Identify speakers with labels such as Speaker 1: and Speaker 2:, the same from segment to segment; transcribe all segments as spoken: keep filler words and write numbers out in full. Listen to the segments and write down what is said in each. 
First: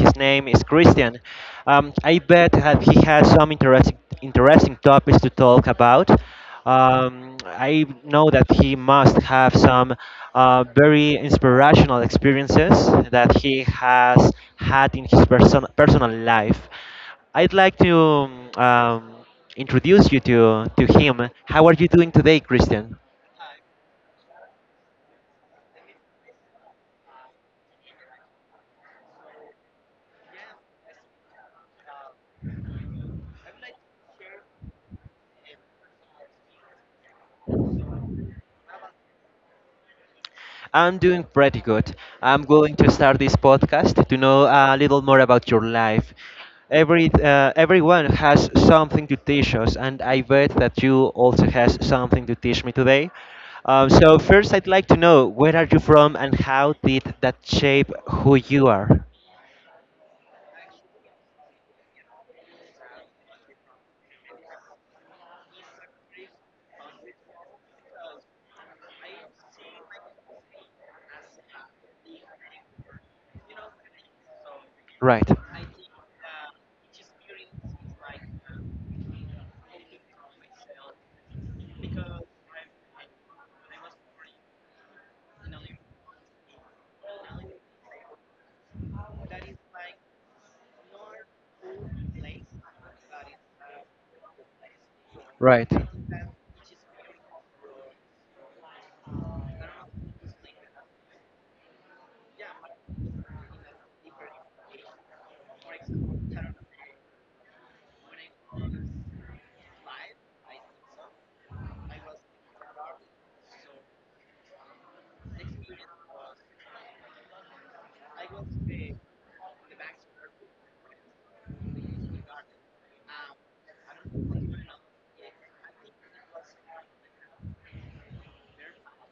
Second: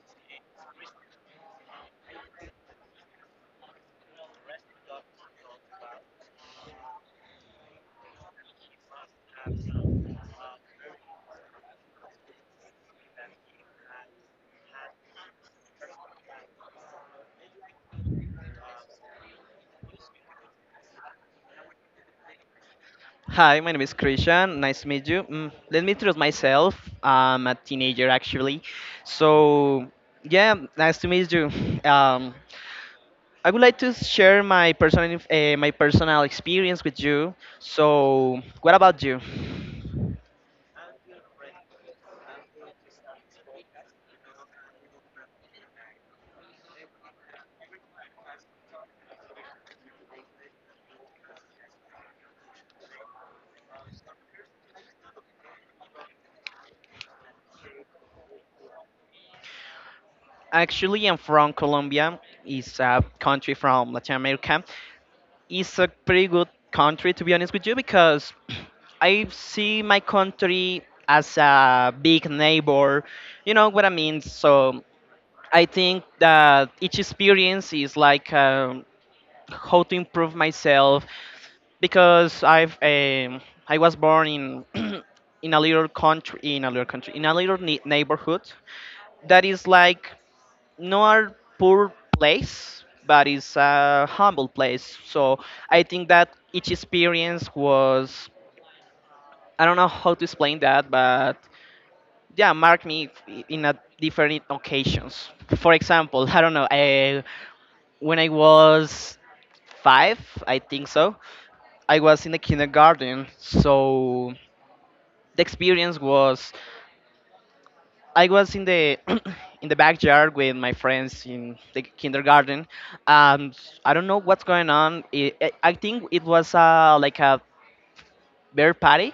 Speaker 1: his name is Christian. Um, I bet that he has some interesting, interesting topics to talk about. Um, I know that he must have some uh, very inspirational experiences that he has had in his person, personal life. I'd like to um, introduce you to, to him. How are you doing today, Christian?
Speaker 2: Hi, my name is Christian. Nice to meet you. Mm, let me introduce myself. I'm a teenager actually. So, yeah, nice to meet you. Um, I would like to share my personal inf- eh, my personal experience with you. So, what about you?
Speaker 1: I'm doing pretty good. I'm going to start this podcast to know a little more about your life. Every uh, everyone has something to teach us, and I bet that you also has something to teach me today. Um, so first, I'd like to know where are you from and how did that shape who you are.
Speaker 2: Actually, I'm from Colombia. It's a country from Latin America. It's a pretty good country, to be honest with you, because I see my country as a big neighbor. You know what I mean? So
Speaker 1: Right.
Speaker 2: I think that each experience is like um, how to improve myself because I've um, I was born in in a little country in a little country in a little ne- neighborhood that is like not poor place, but it's a humble place, so
Speaker 1: Right.
Speaker 2: I think that each experience was, I don't know how to explain that, but yeah, marked me i- in a different occasions. For example, I don't know, I, when I was five, I think so. I was in the kindergarten, so the experience was, I was in the in the backyard with my friends in the kindergarten. Um, I don't know what's going on. It, I I think it was uh, like a bear party.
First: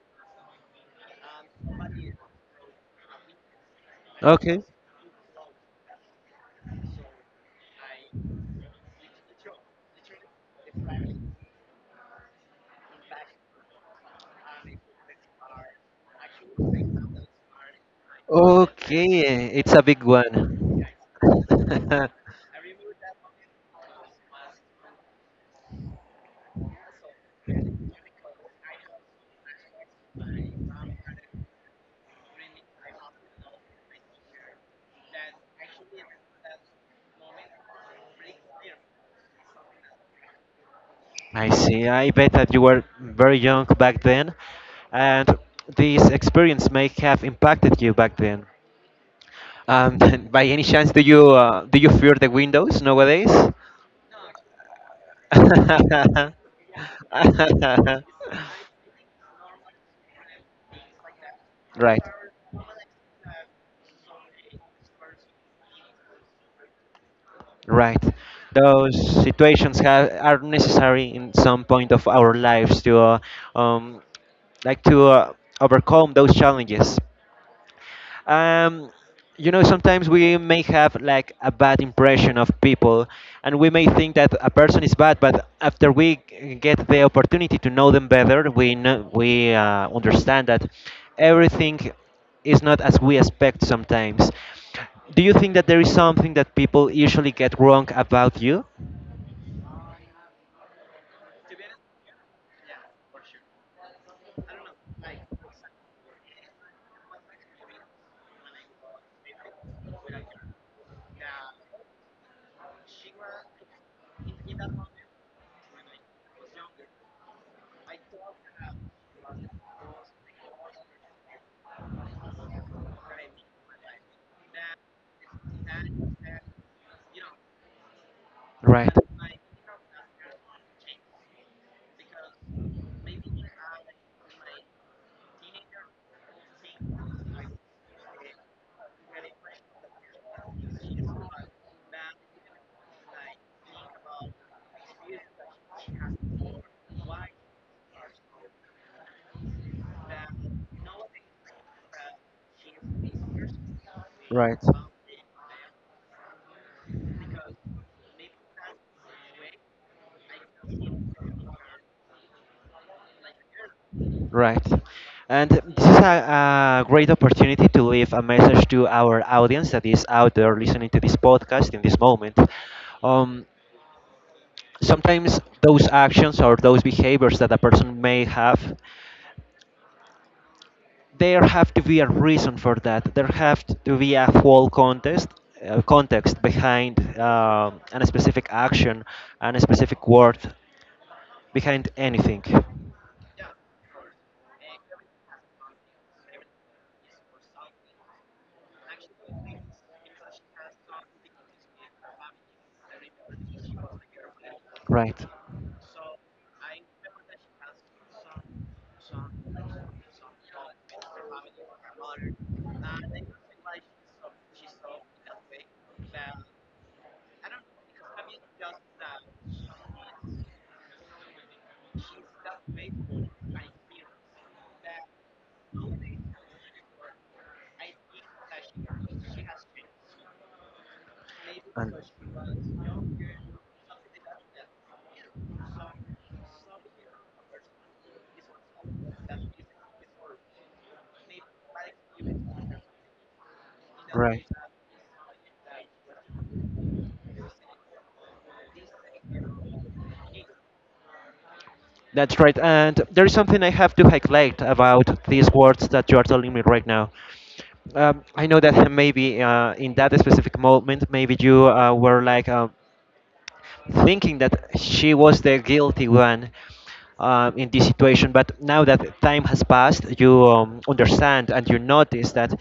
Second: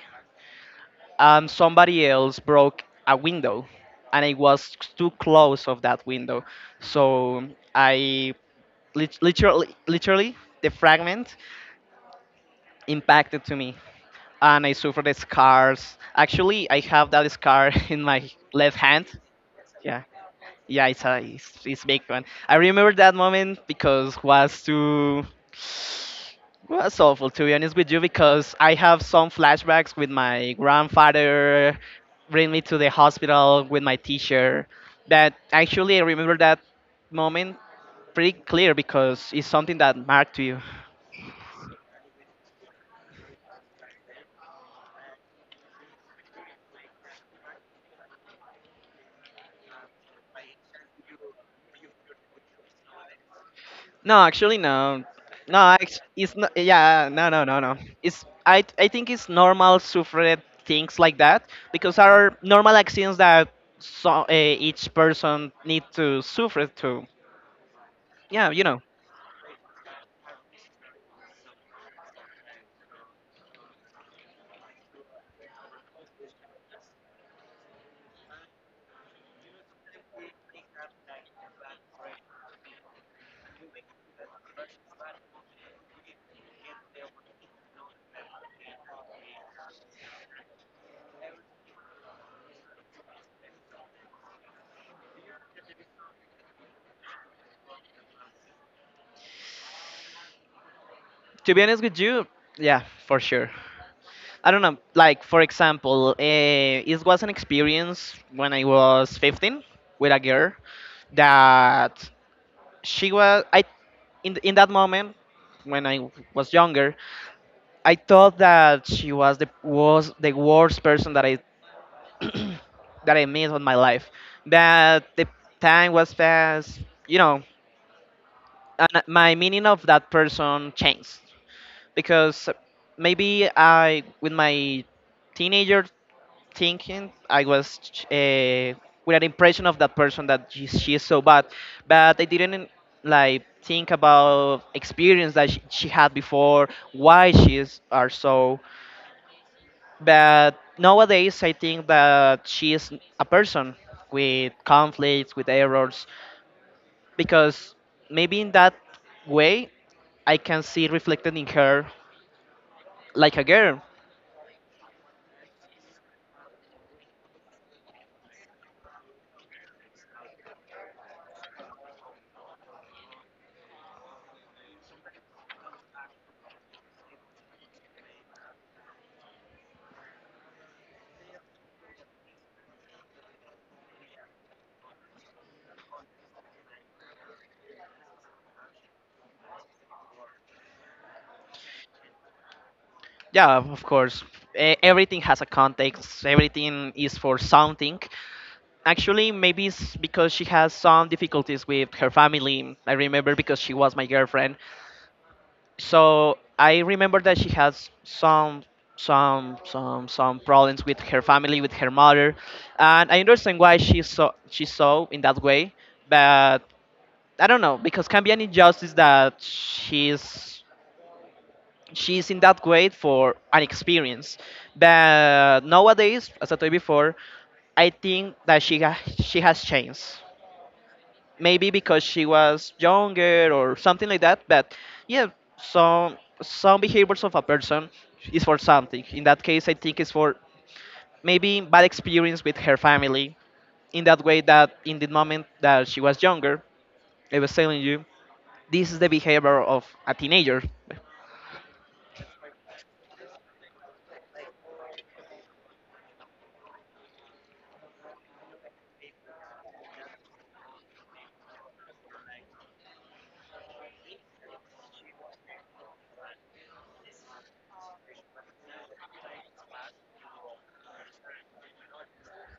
Speaker 2: Um, somebody else broke a window, and I
Speaker 1: Okay.
Speaker 2: was too close of that window, so I lit- literally literally the fragment impacted to me, and I suffered the scars. Actually, I have that scar in my left hand.
Speaker 1: Okay. It's a
Speaker 2: Yeah.
Speaker 1: big one.
Speaker 2: Yeah, it's a it's, it's big one. I remember that moment because was too was awful, to be honest with you, because I have some flashbacks with my grandfather bring me to the hospital with my teacher. That actually, I remember that moment pretty clear because it's something that marked you.
Speaker 1: I see. I bet that you were very young back then, and this experience may have impacted you back then. Um, by any chance, do you uh, do you fear the windows nowadays?
Speaker 2: No, actually, no. No, act- it's not. Yeah, no, no, no, no. It's I. I think it's normal suffer things like that because
Speaker 1: Right,
Speaker 2: are normal accidents that, so uh, each person need to suffer to.
Speaker 1: right.
Speaker 2: Yeah, you know.
Speaker 1: Those situations ha are necessary in some point of our lives to uh, um, like to uh, overcome those challenges. um, you know, sometimes we may have like a bad impression of people, and we may think that a person is bad, but after we g- get the opportunity to know them better, we know, we uh, understand that everything is not as we expect sometimes. Do you think that there is something that people usually get wrong about you?
Speaker 2: To be honest with you, yeah, for sure. I don't know. Like, for example, uh, it was an experience when I was fifteen with a girl that she was. I in in that moment, when I was younger, I thought that she was the was the worst person that I that I met on my life. But the time was fast, you know,
Speaker 1: Right.
Speaker 2: and my meaning of that person changed because maybe I, with my teenager thinking, I was uh, with an impression of that person that she, she is so bad, but I didn't like think about experience that she, she had before, why she is are so. But nowadays, I think that she is a person with
Speaker 1: Right.
Speaker 2: conflicts, with errors, because maybe in that way, I can see reflected in her like a girl.
Speaker 1: Right. And this is a, a great opportunity to leave a message to our audience that is out there listening to this podcast in this moment. Um, Sometimes those actions or those behaviors that a person may have, there have to be a reason for that. There have to be a whole context, uh, context behind um a specific action, and a specific word behind anything.
Speaker 2: Yeah, of course. e- Everything has a context, everything is for something. Actually, maybe it's because she has some difficulties with her family. I remember because she was my girlfriend,
Speaker 1: Right.
Speaker 2: so I remember that she has some some some some problems with her family, with her mother, and I understand why she's so she's so in that way. But I don't know because can be an injustice that she's she's in that way for an experience. But nowadays, as I told you before, I think that she ha- she has changed maybe
Speaker 1: And
Speaker 2: because she was younger or something like that, but yeah, some some behaviors of a person is for something. In that case, I think it's for maybe bad experience with her family, in that way
Speaker 1: right.
Speaker 2: that in the moment that she was younger, I was telling you, this is the behavior of a teenager.
Speaker 1: That's right. And there is something I have to highlight about these words that you are telling me right now. Um, I know that maybe uh, in that specific moment, maybe you uh, were like. Uh, thinking that she was the guilty one uh, in this situation. But now that time has passed, you um, understand and you notice that,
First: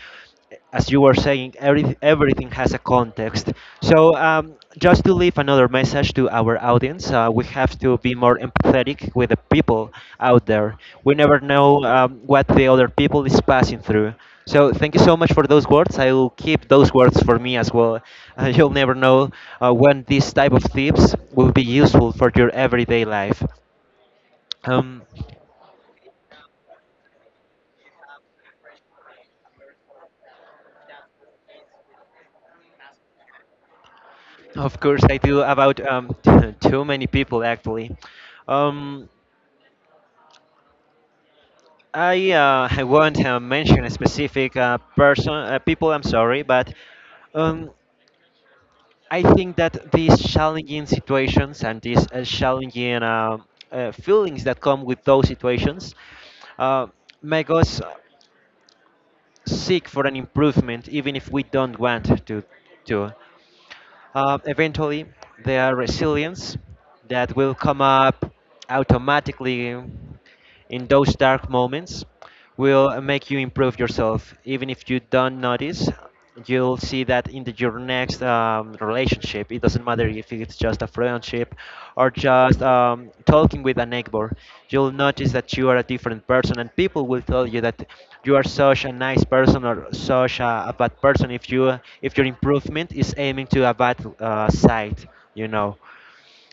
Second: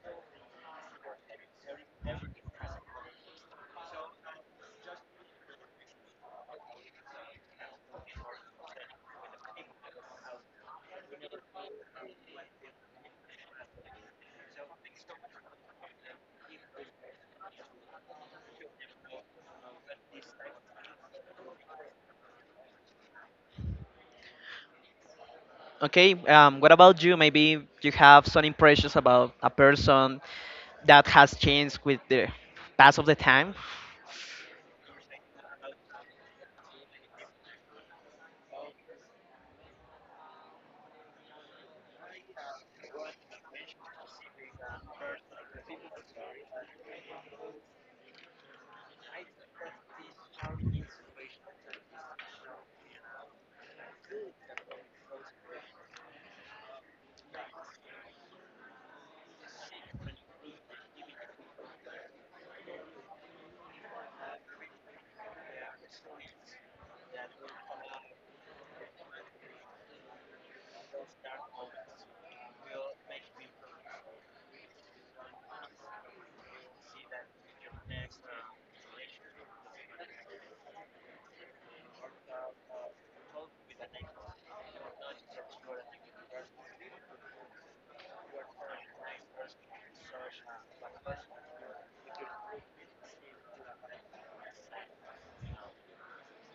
Speaker 1: as you were saying, every, everything has a context. So, um, just to leave another message to our audience, uh, we have to be more empathetic with the people out there. We never know um, what the other people is passing through. So thank you so much for those words. I will keep those words for me as well. Uh, you'll never know uh, when these type of tips will be useful for your everyday life. Um,
Speaker 2: Okay. Um, what about you, maybe you have some impressions about a person that has changed with the pass of the time?
Speaker 1: of course, I do about um, too many people actually. Um, I uh, I won't uh, mention a specific uh, person uh, people. I'm sorry, but. Um, I think that these challenging situations and these uh, challenging uh, uh, feelings that come with those situations uh, make us uh, seek for an improvement, even if we don't want to. to. Uh, eventually, there are resilience that will come up automatically in those dark moments, will make you improve yourself. Even if you don't notice, you'll see that in the, your next um, relationship. It doesn't matter if it's just a friendship or just um, talking with a neighbor. You'll notice that you are a different person, and people will tell you that you are such a nice person or such a, a bad person if you if your improvement is aiming to a bad uh, side. You know.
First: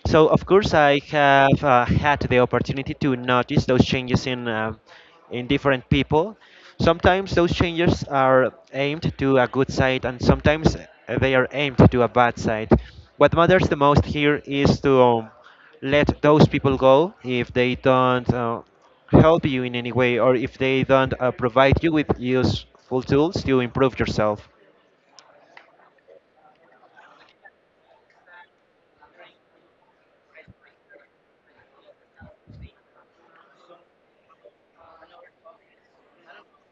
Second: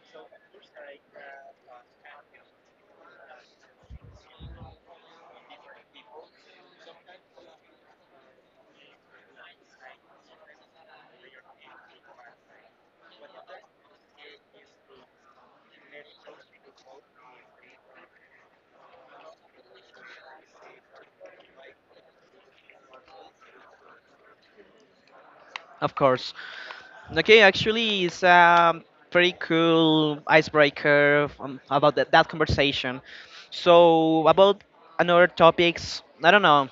Speaker 1: So, of course, I have uh, had the opportunity to notice those changes in, uh, in different people. Sometimes those changes are aimed to a good side, and sometimes uh, they are aimed to a bad side. What matters the most here is to um, let those people go if they don't uh, help you in any way or if they don't uh, provide you with useful tools to improve yourself.
Speaker 2: Of course. Okay, actually, it's a pretty cool icebreaker um, about that, that conversation. So, about another topics, I don't know.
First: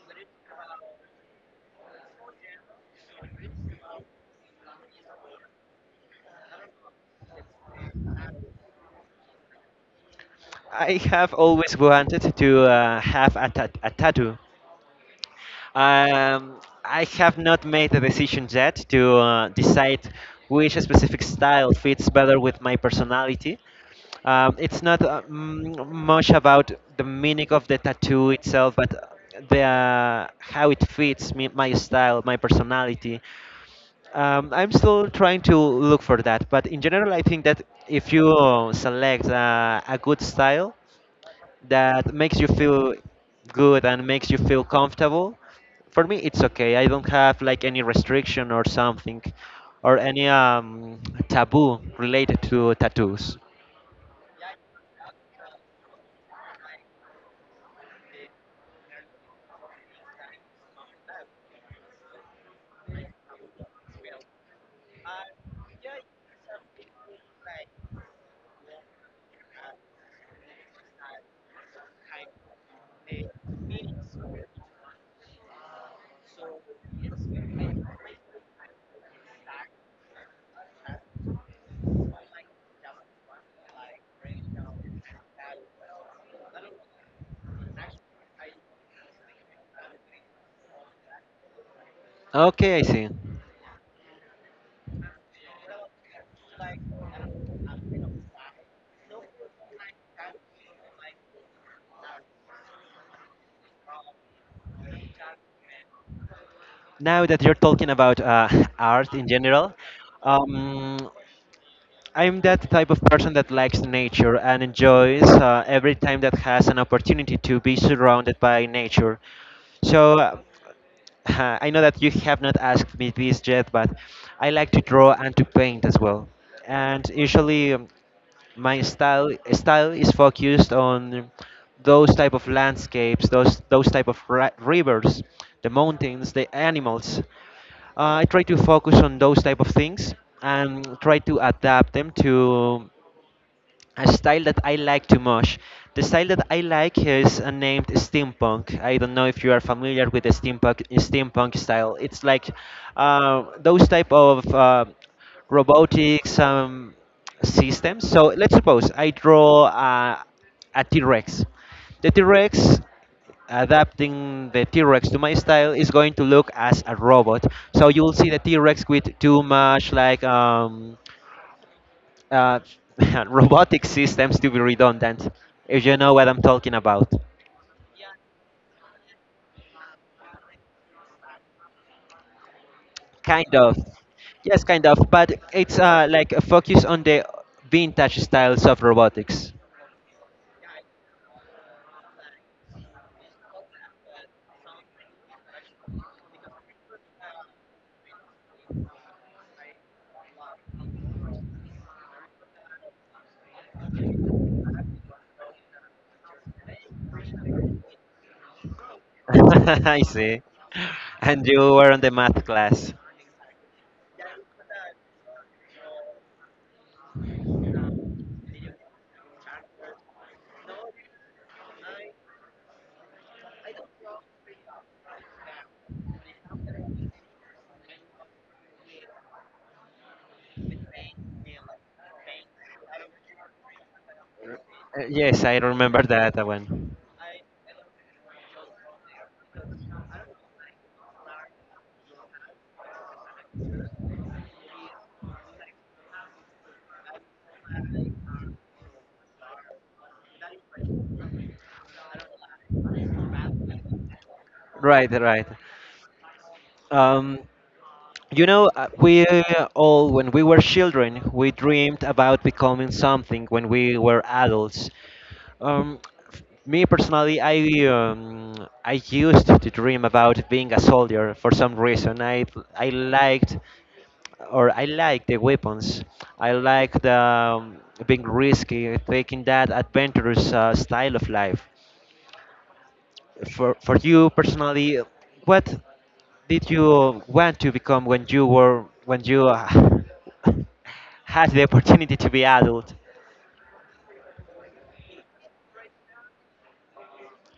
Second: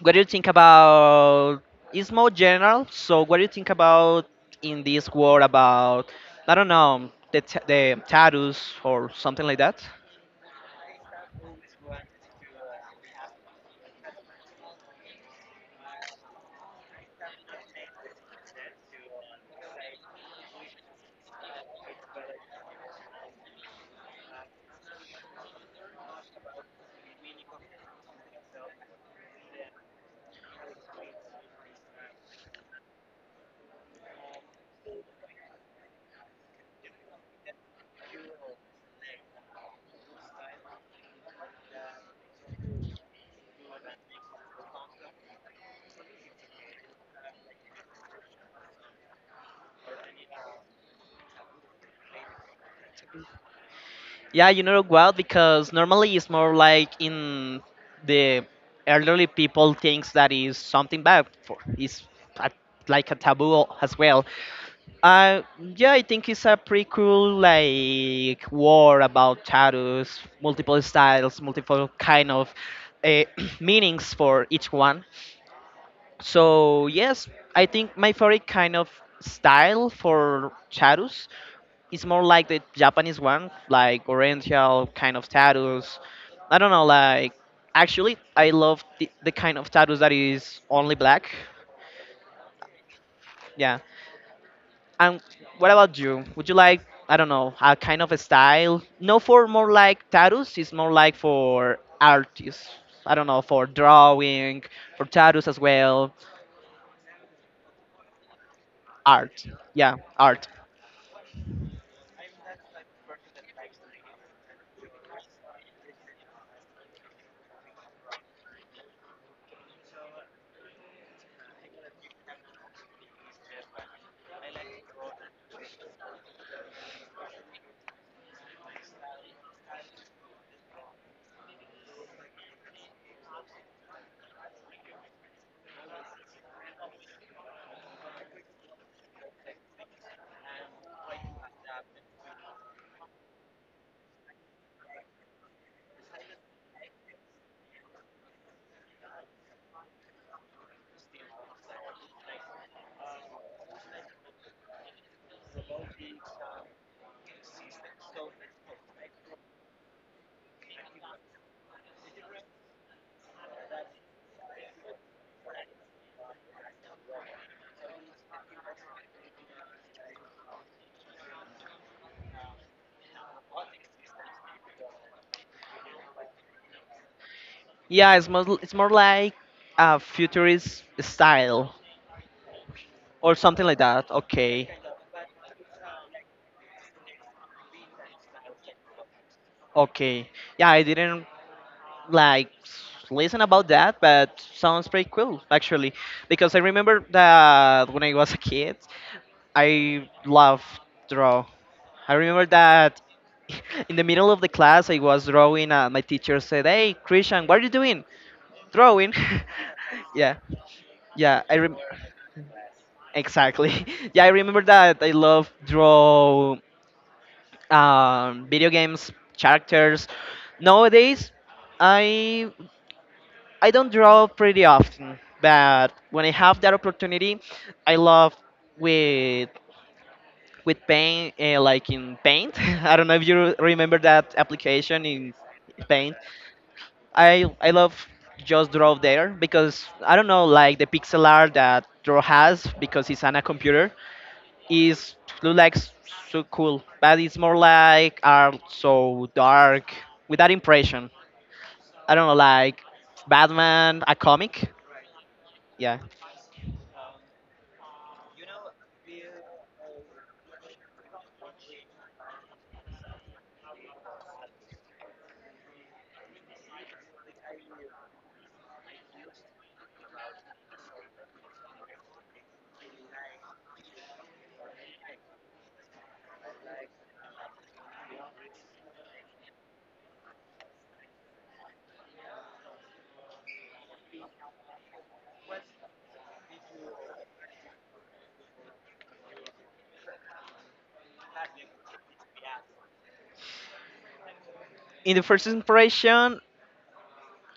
Speaker 2: What do you think about? It's more general. So, what do you think about in this world about? I don't know, the t- the tattoos or something like that.
Speaker 1: I have always wanted to uh, have a, tat- a tattoo. Um, I have not made a decision yet to uh, decide which specific style fits better with my personality. Um, it's not uh, mm, much about the meaning of the tattoo itself, but the uh, how it fits me, my style, my personality. Um, I'm still trying to look for that, but in general, I think that if you uh, select uh, a good style, that makes you feel good and makes you feel comfortable, for me it's okay. I don't have like any restriction or something, or any um, taboo related to tattoos.
Speaker 2: Yeah, you know what? Because normally it's more like in the elderly people thinks that is something bad. For it's a, like a taboo as well. Uh, yeah, I think it's a pretty cool like war about tattoos, multiple styles, multiple kind of uh, meanings for each one. So yes, I think my favorite kind of style for tattoos, it's more like the Japanese one, like oriental kind of tattoos. I don't know, like, actually I love the, the kind of tattoos that is only black.
Speaker 1: Okay, I see.
Speaker 2: Yeah. And what about you? Would you like, I don't know, a kind of a style? No, for more like tattoos, it's more like for artists. I don't know, for drawing, for tattoos as well.
Speaker 1: Now that you're talking about uh, art in
Speaker 2: Art.
Speaker 1: general,
Speaker 2: Yeah, art.
Speaker 1: um, I'm that type of person that likes nature and enjoys uh, every time that has an opportunity to be surrounded by nature. So uh, I know that you have not asked me this yet, but I like to draw and to paint as well. And usually, um, my style style is focused on those type of landscapes, those those type of ri- rivers, the mountains, the animals. Uh, I try to focus on those type of things and try to adapt them to a style that I like too much. The style that I like is uh, named steampunk. I don't know if you are familiar with the steampunk steampunk style. It's like uh, those type of uh, robotics um, systems. So let's suppose I draw uh, a T-Rex. The T-Rex Adapting the T-Rex to my style is going to look as a robot. So you'll see the T-Rex with too much like um, uh, robotic systems to be redundant, if you know what I'm talking about.
Speaker 2: Yeah, it's more it's more like a futurist style or
Speaker 1: Kind
Speaker 2: something
Speaker 1: of.
Speaker 2: like that.
Speaker 1: Yes,
Speaker 2: Okay.
Speaker 1: kind of. But it's uh, like a focus on the vintage styles of robotics.
Speaker 2: Okay. Yeah, I didn't like listen about that, but sounds pretty cool actually. Because I remember that when I was a kid, I loved draw. I remember that in the middle of the class I was drawing and my teacher said, "Hey, Christian, what are you doing? Drawing."
Speaker 1: I
Speaker 2: Yeah.
Speaker 1: see.
Speaker 2: Yeah,
Speaker 1: And
Speaker 2: I
Speaker 1: you
Speaker 2: rem-
Speaker 1: were on the math class.
Speaker 2: exactly. Yeah, I remember that I love draw um, video games characters. Nowadays, I I don't draw pretty often, but when I have that opportunity, I love with with paint, uh, like in Paint. I don't know if you re- remember that
Speaker 1: Uh,
Speaker 2: application in
Speaker 1: Yes, I remember
Speaker 2: Paint.
Speaker 1: that one.
Speaker 2: I I love just draw there because I don't know, like the pixel art that draw has because it's on a computer is look like s- so cool, but it's more like art so dark with that impression. I don't know, like Batman, a comic.
Speaker 1: Right, right.
Speaker 2: Yeah.
Speaker 1: Um, you know, uh, we all, when we were children, we dreamed about becoming something when we were adults. Um, f- me personally, I um, I used to dream about being a soldier for some reason. I I liked or I like the weapons. I like the um, being risky, taking that adventurous uh, style of life. For for you personally, what did you want to become when you were when you uh, had the opportunity to be adult?
Speaker 2: In the first impression,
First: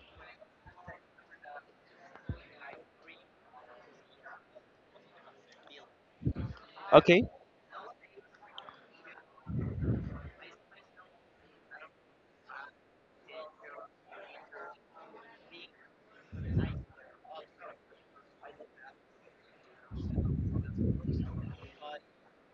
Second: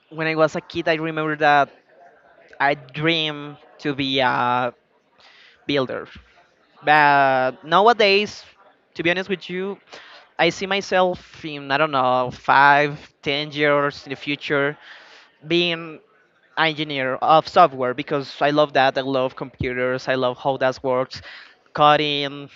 Speaker 2: when I was a kid, I remember that I dreamed to be a builder.
Speaker 1: Okay,
Speaker 2: But nowadays, to be honest with you, I see myself in, I don't know, five, ten years in the future, being an engineer of software because I love that. I love computers. I love how that works, coding,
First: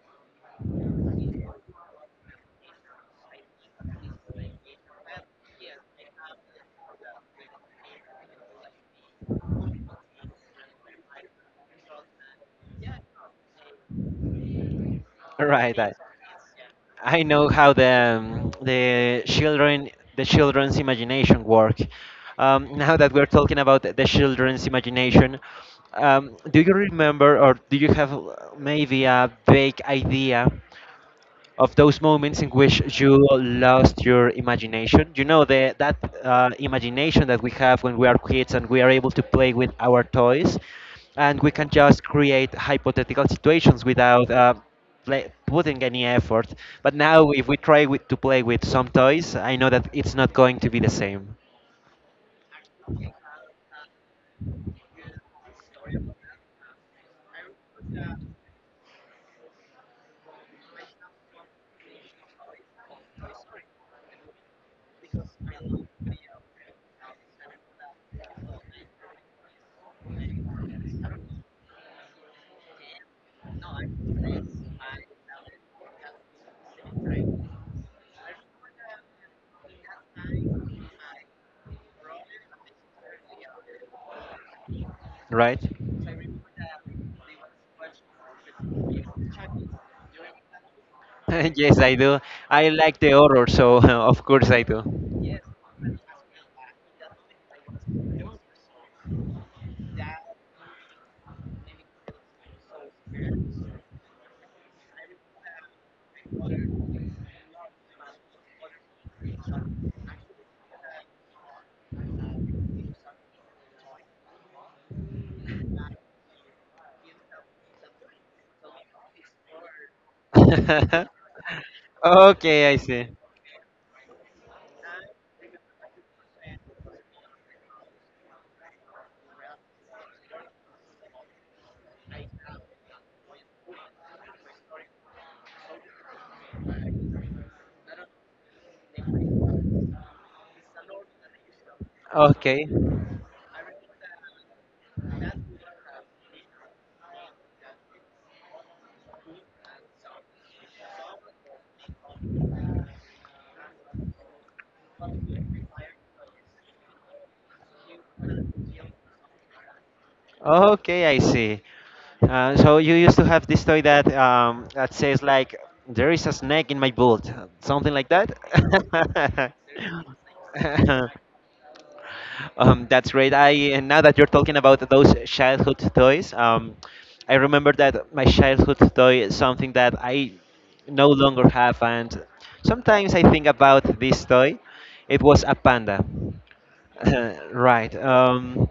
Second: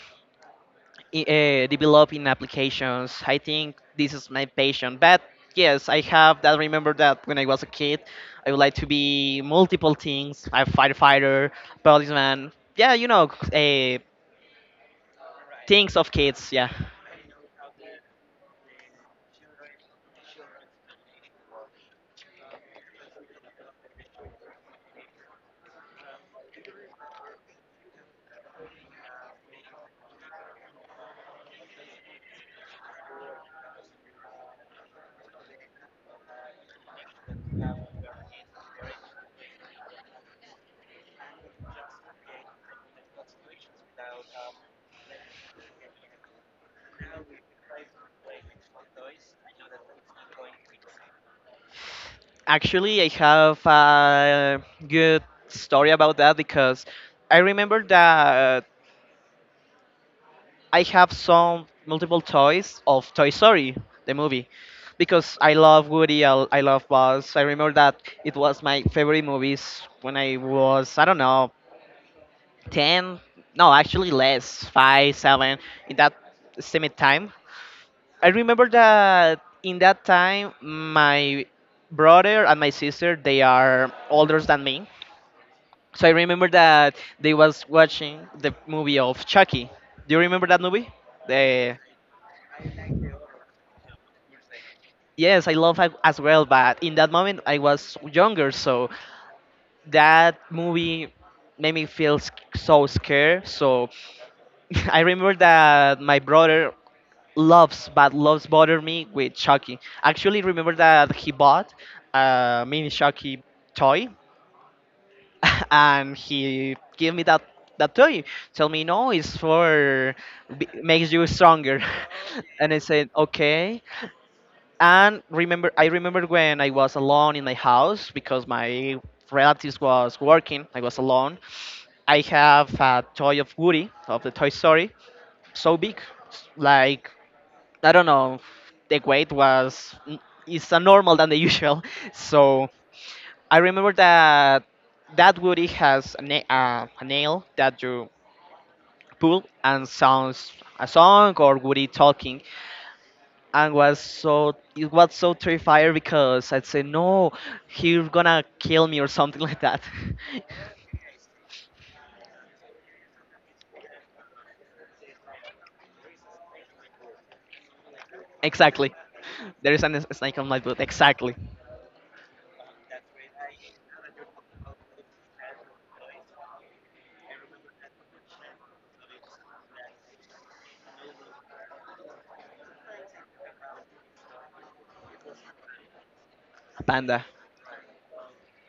Speaker 2: i- uh, developing applications. I think this is my passion. But yes, I have that. Remember that when I was a kid, I would like to be multiple things. I'm firefighter, policeman. Yeah, you know, uh,
Speaker 1: all right. I,
Speaker 2: things of kids. Yeah.
Speaker 1: I know how the um, the children the children's imagination work. Um, now that we're talking about the children's imagination, um, do you remember or do you have uh, maybe a vague idea of those moments in which you lost your imagination. You know the, that uh, imagination that we have when we are kids and we are able to play with our toys, and we can just create hypothetical situations without uh, play, putting any effort. But now, if we try with, to play with some toys, I know that it's not going to be the same,
Speaker 2: Actually, I have a good story about that because I remember that I have some multiple toys of Toy Story, the movie, because I love Woody, I, I love Buzz. I remember that it was my favorite movies when I was, I don't know, ten, no, actually less, five, seven, in that same time. I remember that in that time, my brother and my sister, they are older than me.
Speaker 1: right?
Speaker 2: So I remember that they was watching the movie of Chucky. Do you remember that movie?
Speaker 1: Yes,
Speaker 2: The
Speaker 1: I do. I like the horror, so of course I do.
Speaker 2: Yes, I love it as well, but in that moment I was younger, so that movie made me feel sc- so scared. So I remember that my brother loves, but loves bother me with Chucky. Actually, remember that he bought a mini Chucky toy, and he gave me that that toy. Tell me, no, it's for b- makes you stronger.
Speaker 1: Okay,
Speaker 2: And
Speaker 1: I
Speaker 2: I
Speaker 1: see.
Speaker 2: said, okay. And remember I remember when I was alone in my house because my relatives was working, I was alone. I have a toy of Woody of the Toy Story, so big, like, I don't know, the weight was is a normal than the usual. So
Speaker 1: Okay.
Speaker 2: I remember that that Woody has a, na- uh, a nail that you pull and sounds a song or Woody talking, and was so it was so terrified because I'd say, no, he's gonna kill me or something like that.
Speaker 1: Okay, I see. Uh, so you used to have this toy that um, that says like there is a snake in my boot, something like
Speaker 2: Exactly,
Speaker 1: that.
Speaker 2: there is a s- snake on my boot. Exactly,
Speaker 1: Um, that's great. I And now that you're talking about those childhood toys, um, I remember that my childhood toy is something that I no longer have, and sometimes I think about this toy. It was a panda.
Speaker 2: a panda.
Speaker 1: Right. Um,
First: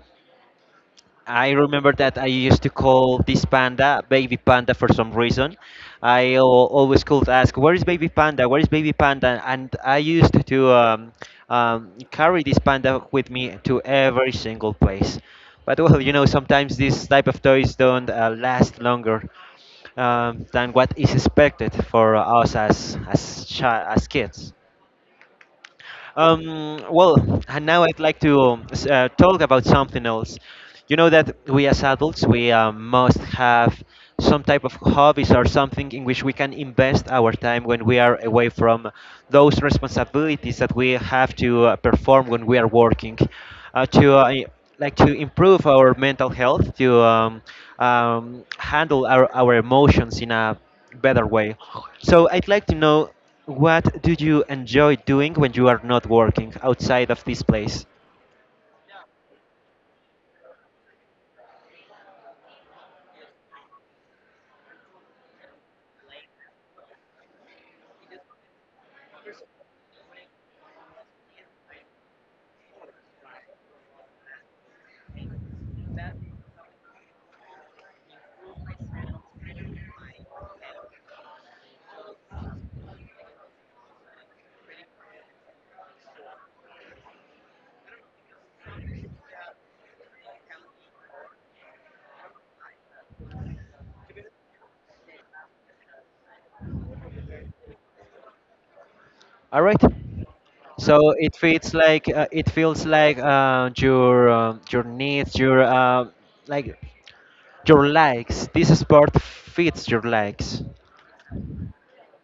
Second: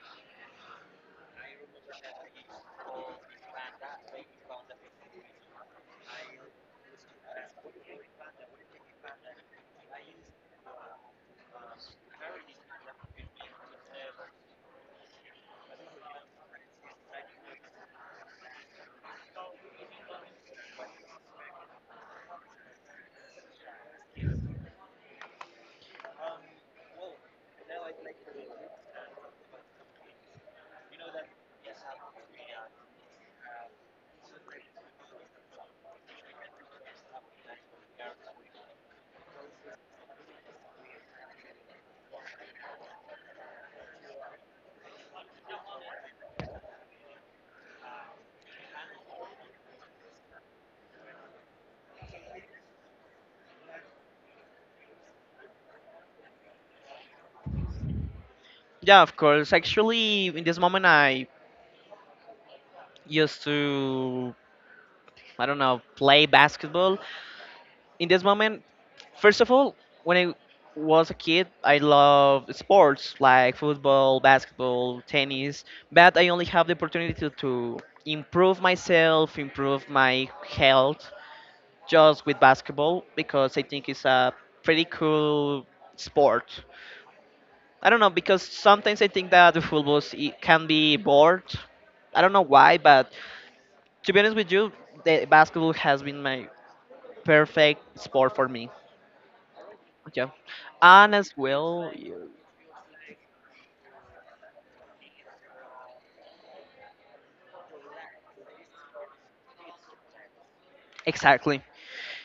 Speaker 1: I remember that I used to call this panda baby panda for some reason. I al- always could ask, "Where is baby panda? Where is baby panda?" And I used to um, um, carry this panda with me to every single place. But well, you know, sometimes this type of toys don't uh, last longer um, than what is expected for us as as chi- as kids. Um, well, and now I'd like to um, s- uh, talk about something else. You know that we as adults, we uh, must have some type of hobbies or something in which we can invest our time when we are away from those responsibilities that we have to uh, perform when we are working. Uh, to uh, i- like to improve our mental health, to um, um, handle our, our emotions in a better way. So I'd like to know what do you enjoy doing when you are not working outside of this place?
Speaker 2: Yeah, of course. Actually, in this moment, I used to, I don't know, play basketball. In this moment, first of all, when I was a kid, I loved sports like football, basketball, tennis, but I only have the opportunity to, to improve myself, improve my health just with basketball because I think it's a pretty cool sport. I don't know because sometimes I think that the football is- it can be bored. I don't know why, but to be honest with you, the basketball has been my perfect sport for me.
Speaker 1: All right.
Speaker 2: Yeah,
Speaker 1: So
Speaker 2: and as
Speaker 1: it feels
Speaker 2: well,
Speaker 1: like
Speaker 2: y-
Speaker 1: uh, it feels like uh, your um, your needs, your uh, like your likes. This sport fits your likes.
Speaker 2: exactly,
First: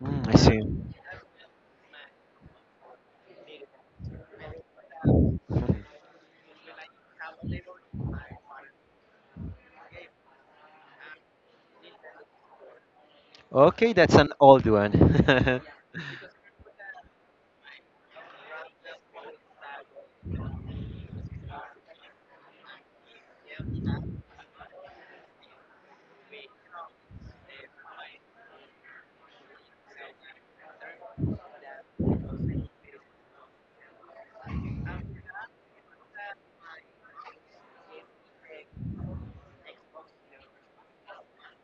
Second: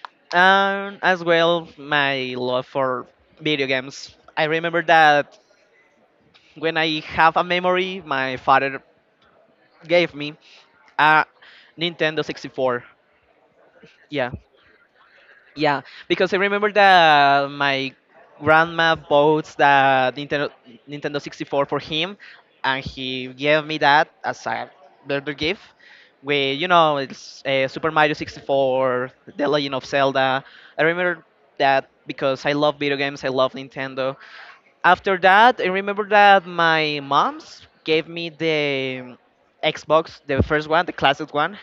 Speaker 1: Mm, I see.
Speaker 2: and as well, my love for video games. I remember that
Speaker 1: Mhm.
Speaker 2: when I have a memory, my father gave me a Nintendo sixty-four.
Speaker 1: Okay, that's
Speaker 2: Yeah.
Speaker 1: an old one.
Speaker 2: Yeah, because I remember that my grandma bought the Nintendo Nintendo sixty-four for him, and he gave me that as a birthday gift. With you know, it's uh, Super Mario sixty-four, The Legend of Zelda. I remember that because I love video games. I love Nintendo. After that, I remember that my mom's gave me the Xbox, the first one, the classic one,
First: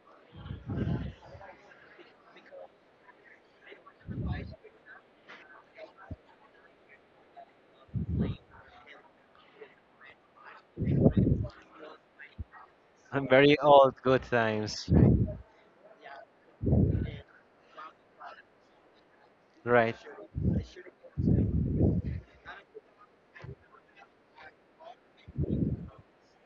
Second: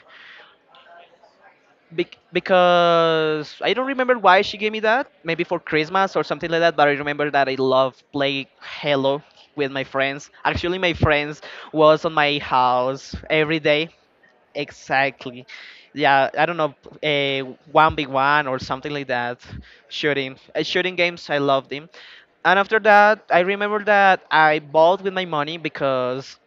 Speaker 2: Bec- because I don't remember why she gave me that. Maybe for Christmas or something like that. But I remember that I love play Hello with my friends. Actually, my friends was on my house
Speaker 1: I'm very
Speaker 2: every day.
Speaker 1: old. Good times.
Speaker 2: Exactly. Yeah, I don't know, a one v one or something like that.
Speaker 1: Right.
Speaker 2: Shooting, uh, shooting games. I love them. And after that, I remember that I bought with my money because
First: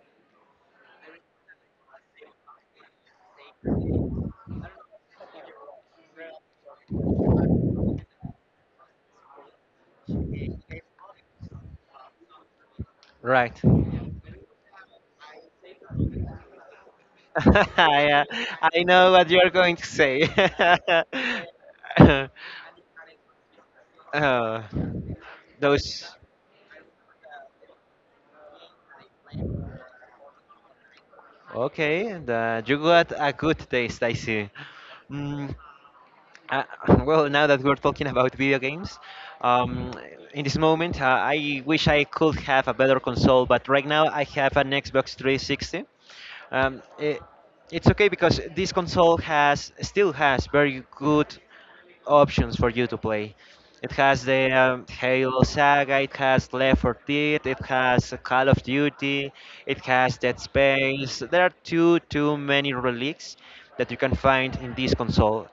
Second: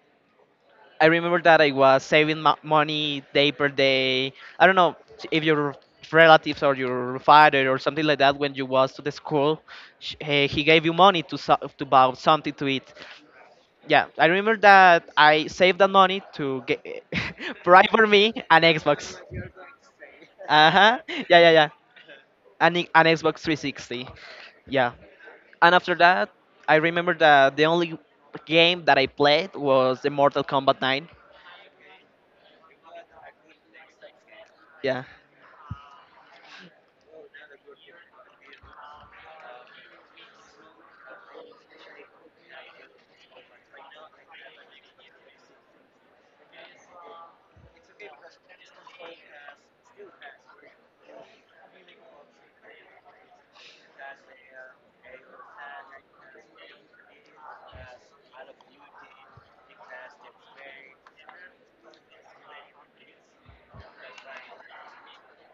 Speaker 2: I remember that I was saving mo- money day per day. I don't know if your relatives or your father or something like that when you was to the school, sh- eh, he gave you money to so- to buy something to eat.
Speaker 1: Right.
Speaker 2: Yeah, I remember that I saved that money to get buy for
Speaker 1: I, uh,
Speaker 2: me an
Speaker 1: I know
Speaker 2: Xbox.
Speaker 1: what you're going to say.
Speaker 2: Uh huh. Yeah, yeah, yeah. An, i- an Xbox three sixty.
Speaker 1: Uh,
Speaker 2: Yeah. And after
Speaker 1: those.
Speaker 2: that, I remember that the only game that I played was the Mortal Kombat nine.
Speaker 1: Okay, and uh, you got a good taste, I see.
Speaker 2: Yeah.
Speaker 1: Mm, uh, well, now that we're talking about video games, um, in this moment, uh, I wish I could have a better console, but right now I have an Xbox three sixty. Um, it, it's okay because this console has still has very good options for you to play. It has the um, Halo Saga, it has Left four Dead, it has Call of Duty, it has Dead Space. There are too too many relics that you can find in this console.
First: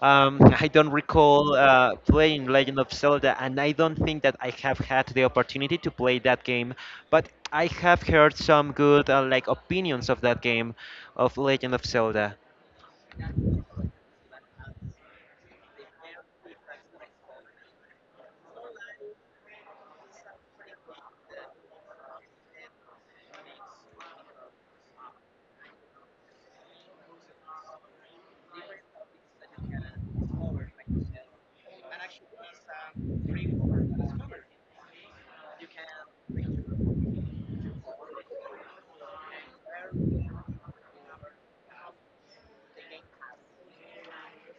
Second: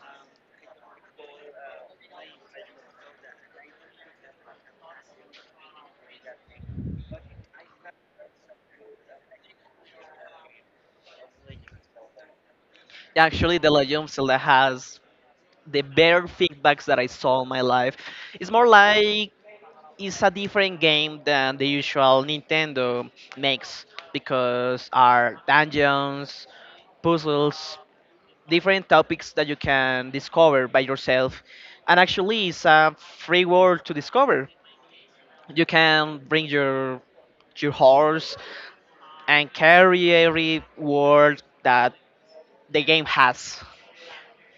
Speaker 1: Um, I don't recall uh, playing Legend of Zelda, and I don't think that I have had the opportunity to play that game. But I have heard some good uh, like opinions of that game, of Legend of Zelda.
Speaker 2: Actually, the Legend of Zelda has the better feedbacks that I saw in my life. It's more like it's a different game than the usual Nintendo makes because are dungeons, puzzles, different topics that you can discover by yourself. And actually, it's a free world to discover. You can bring your your horse and carry every world that the game has.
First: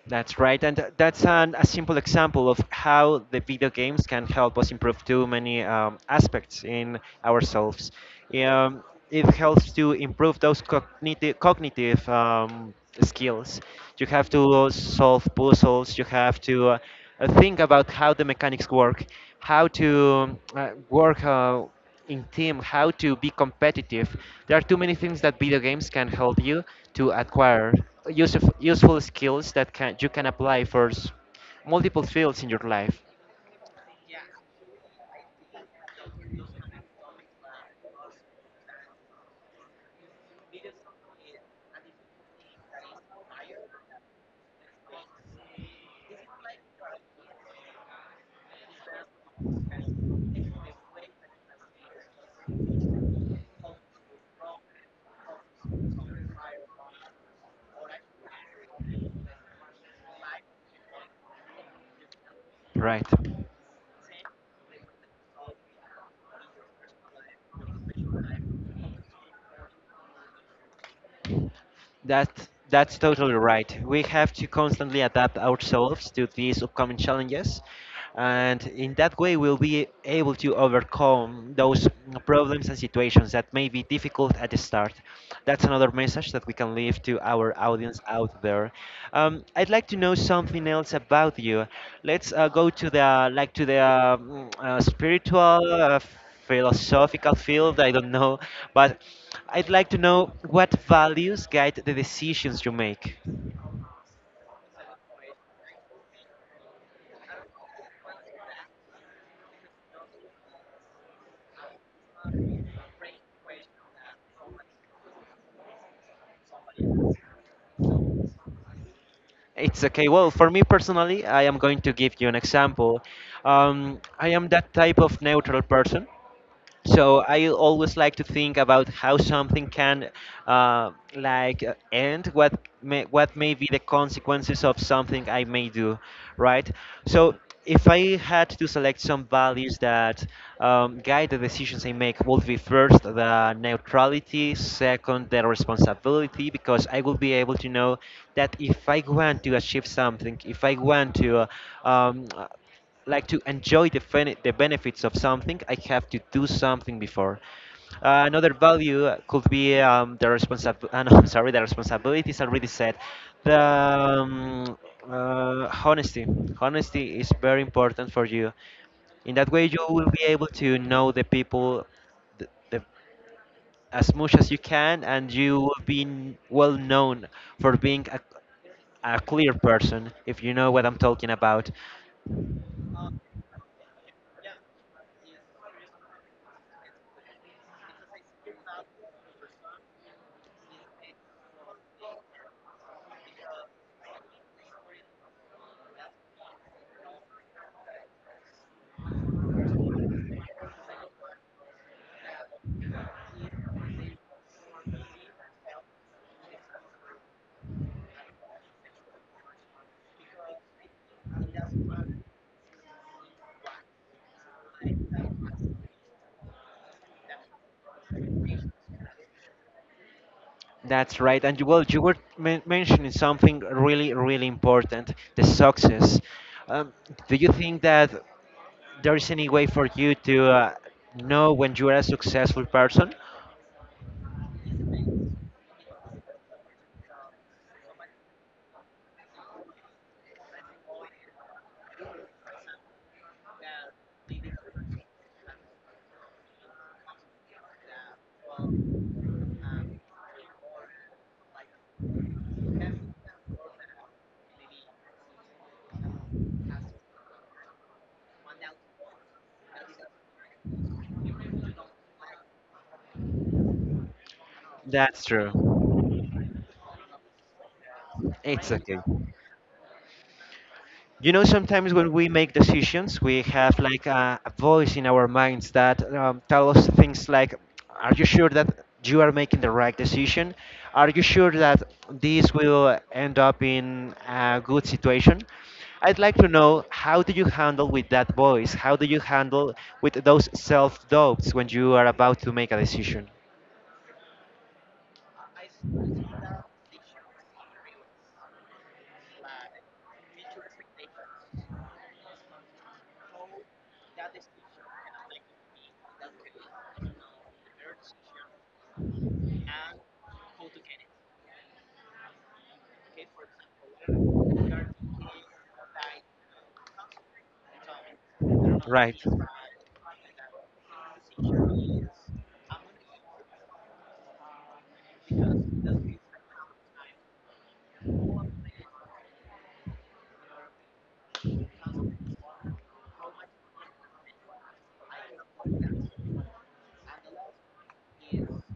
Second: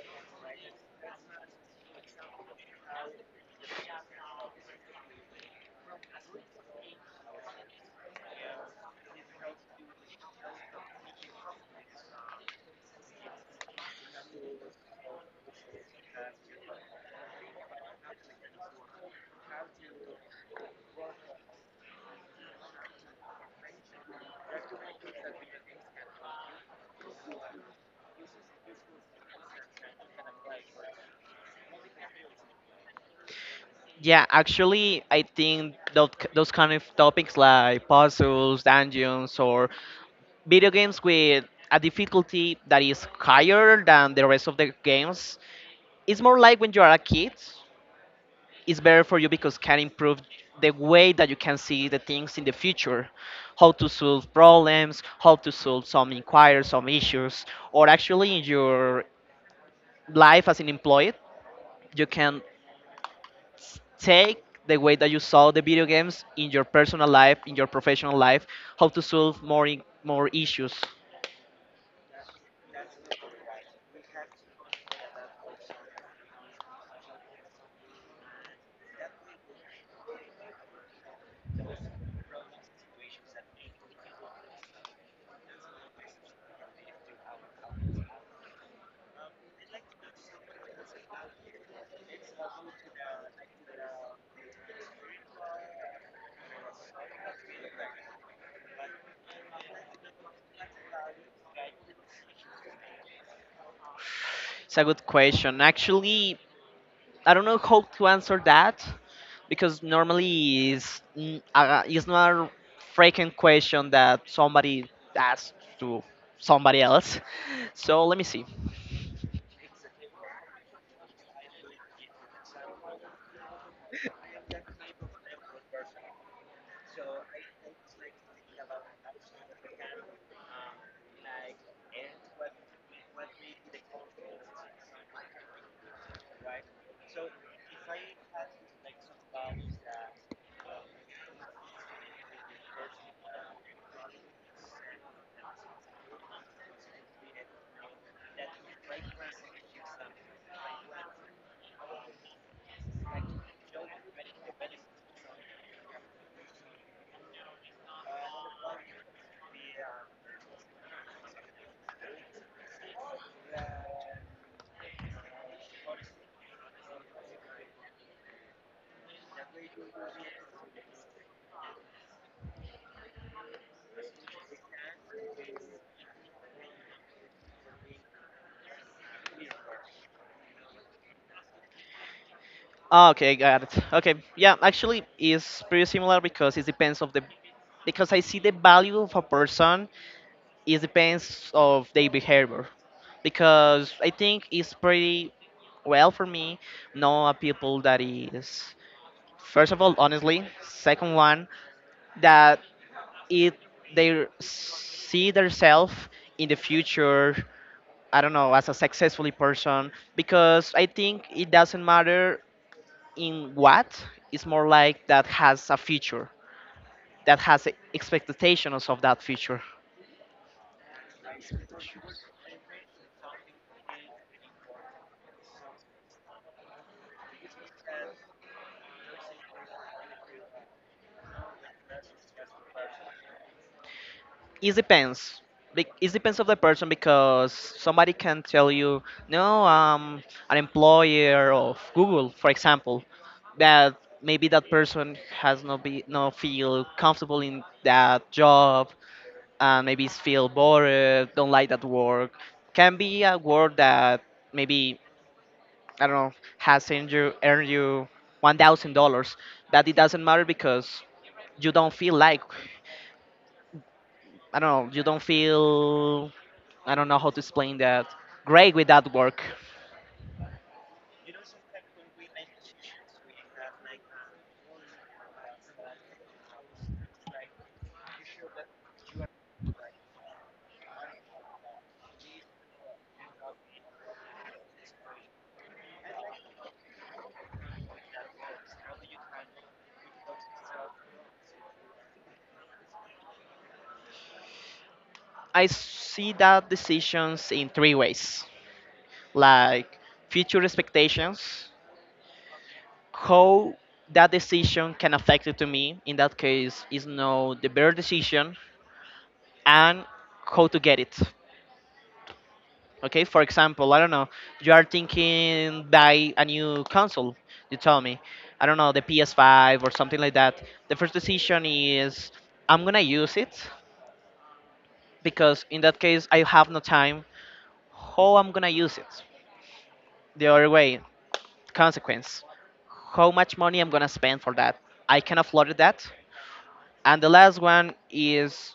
Speaker 1: That's right, and that's an, a simple example of how the video games can help us improve too many um, aspects in ourselves. Um, it helps to improve those cognitive cognitive um, skills. You have to solve puzzles. You have to uh, think about how the mechanics work, how to uh, work. Uh, in team, how to be competitive. There are too many things that video games can help you to acquire useful, useful skills that can, you can apply for s- multiple fields in your life.
Speaker 2: Yeah, actually, I think those, those kind of topics like puzzles, dungeons, or video games with a difficulty that is higher than the rest of the games, it's more like when you are a kid, it's better for you because can improve the way that you can see the things in the future, how to solve problems, how to solve some inquiries, some issues, or actually in your life as an employee, you can
Speaker 1: Right.
Speaker 2: take the way that you saw the video games in your personal life, in your professional life, how to solve more i- more issues?
Speaker 1: That that's totally right. We have to constantly adapt ourselves to these upcoming challenges, and in that way, we'll be able to overcome those problems and situations that may be difficult at the start. That's another message that we can leave to our audience out there. Um, I'd like to know something else about you. Let's uh, go to the like to the um, uh, spiritual. Uh, Philosophical field, I don't know, but I'd like to know what values guide the decisions you make.
Speaker 2: It's a good question. Actually, I don't know how to answer that because normally it's, n- uh, it's not a frequent question that somebody asks to somebody else. So let me see.
Speaker 1: It's okay. Well, for me personally, I am going to give you an example. Um, I am that type of neutral person. So I always like to think about how something can, uh, like, uh, end what may, what may be the consequences of something I may do, right? So if I had to select some values that um, guide the decisions I make, would be first the neutrality, second the responsibility, because I will be able to know that if I want to achieve something, if I want to. uh, Um, like to enjoy the, fen- the benefits of something, I have to do something before. Uh, another value uh, could be um, the responsibility. Uh, no, I'm sorry, the responsibilities already said. The um, uh, Honesty. Honesty is very important for you. In that way, you will be able to know the people the, the, as much as you can, and you will be n- well known for being a, a clear person, if you know what I'm talking about.
Speaker 2: Ah, okay, got it. Okay, yeah, actually, it's pretty similar because it depends of the because I see the value of a person, it depends of their behavior because I think it's pretty well for me know a people that is first of all honestly, second one that it they see themselves in the future. I don't know, as a successfully person, because I think it doesn't matter in what. It's more like that has a future, that has expectations of that future.
Speaker 1: That's right. And you, well, you were men- mentioning something really, really important, the success. Um, do you think that there is any way for you to uh, know when you are a successful person?
Speaker 2: It depends. Bec- It depends of the person because somebody can tell you, no, I an employer of Google, for example, that maybe that person has no be no feel comfortable in that job and maybe feel bored, don't like that work. Can be a work that maybe, I don't know, has earned you earned you one thousand dollars, but it doesn't matter because you don't feel like, I don't know, you don't
Speaker 1: That's true.
Speaker 2: feel, I don't know how to explain that.
Speaker 1: It's
Speaker 2: Great with
Speaker 1: okay.
Speaker 2: that work.
Speaker 1: You know, sometimes when we make decisions, we have like a, a voice in our minds that um, tell us things like, "Are you sure that you are making the right decision? Are you sure that this will end up in a good situation?" I'd like to know how do you handle with that voice? How do you handle with those self doubts when you are about to make a decision?
Speaker 2: I see that decisions in three ways like future expectations, how that decision can affect it to me. In that case, is no the better decision, and how to get it. Okay, for example, I don't know, you are thinking buy a new console. You tell me, I don't know, the
Speaker 1: Right.
Speaker 2: P S five or something like that. The first decision is I'm gonna use it because in that case I have no time how I'm gonna use it. The other way, consequence, how much money I'm gonna spend for that. I can afford that. And the last one is,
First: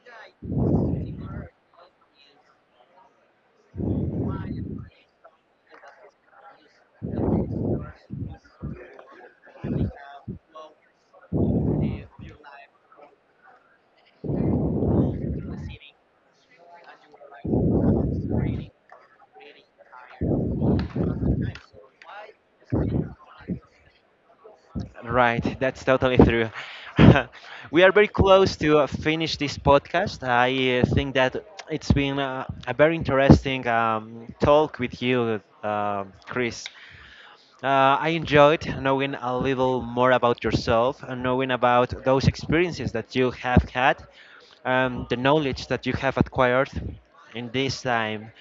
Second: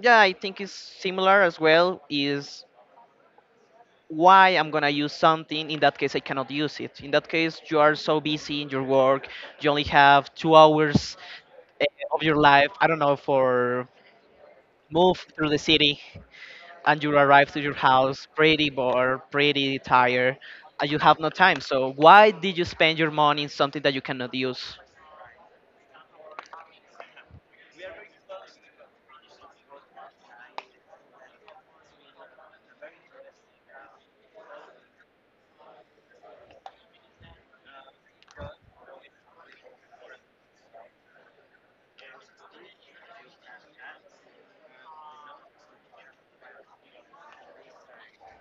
Speaker 2: yeah, I think it's similar as well. Is why I'm gonna use something. In that case, I cannot use it. In that case, you are so busy in your work, you only have two hours eh, of your life. I don't know for move through the city. And you arrive to your house pretty bored, pretty tired, and you have no time. So why did you spend your money in something that you cannot use?
Speaker 1: Right, that's totally true. We are very close to uh, finish this podcast. I uh, think that it's been uh, a very interesting um, talk with you, uh, Chris. Uh, I enjoyed knowing a little more about yourself and knowing about those experiences that you have had, um, the knowledge that you have acquired in this time,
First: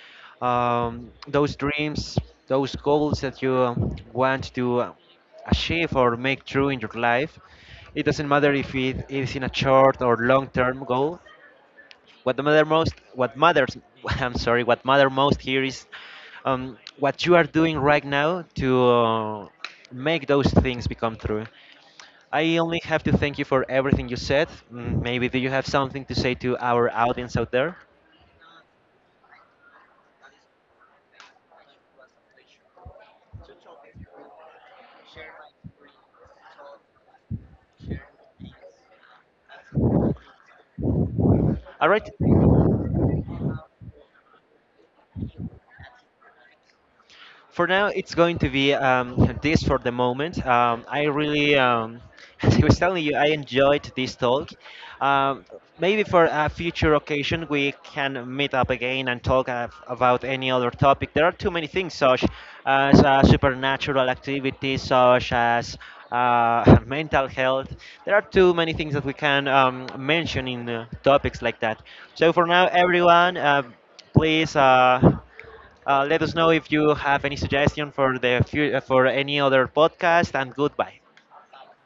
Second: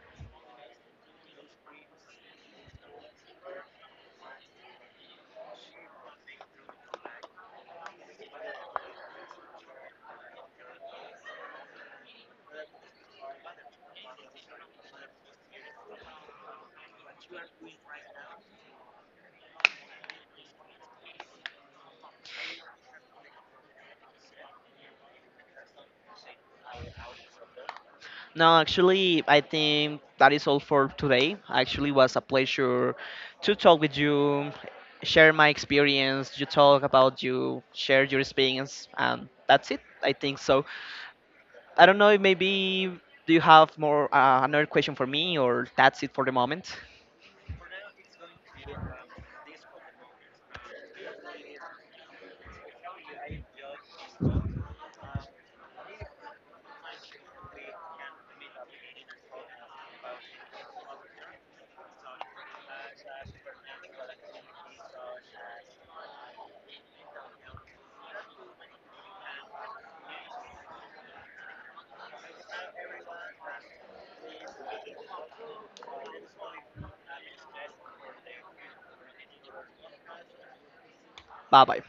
Speaker 1: um, those dreams, those goals that you um, want to uh, achieve or make true in your life. It doesn't matter if it is in a short or long term goal, what the matter most, what matters, I'm sorry, what matter most here is um, what you are doing right now to uh, make those things become true. I only have to thank you for everything you said. Mm, maybe do you have something to say to our audience out there?
Speaker 2: No, actually, I think that is all for today. Actually, it was a pleasure to talk with you, share my experience. You talk about you, share your experience, and that's it. I think so. I
Speaker 1: All
Speaker 2: don't
Speaker 1: right.
Speaker 2: know. Maybe do you have more uh, another question for me, or that's it for the moment?
Speaker 1: For now, it's going to be um, this for the moment. Um, I really, um, as I was telling you, I enjoyed this talk. Um, Maybe for a future occasion, we can meet up again and talk ab- about any other topic. There are too many things, such as uh, supernatural activities, such as uh, mental health. There are too many things that we can um, mention in uh, topics like that. So for now, everyone, uh, please. Uh, uh, Let us know if you have any suggestion for the fu- uh, for any other podcast, and goodbye.
Speaker 2: Bye bye.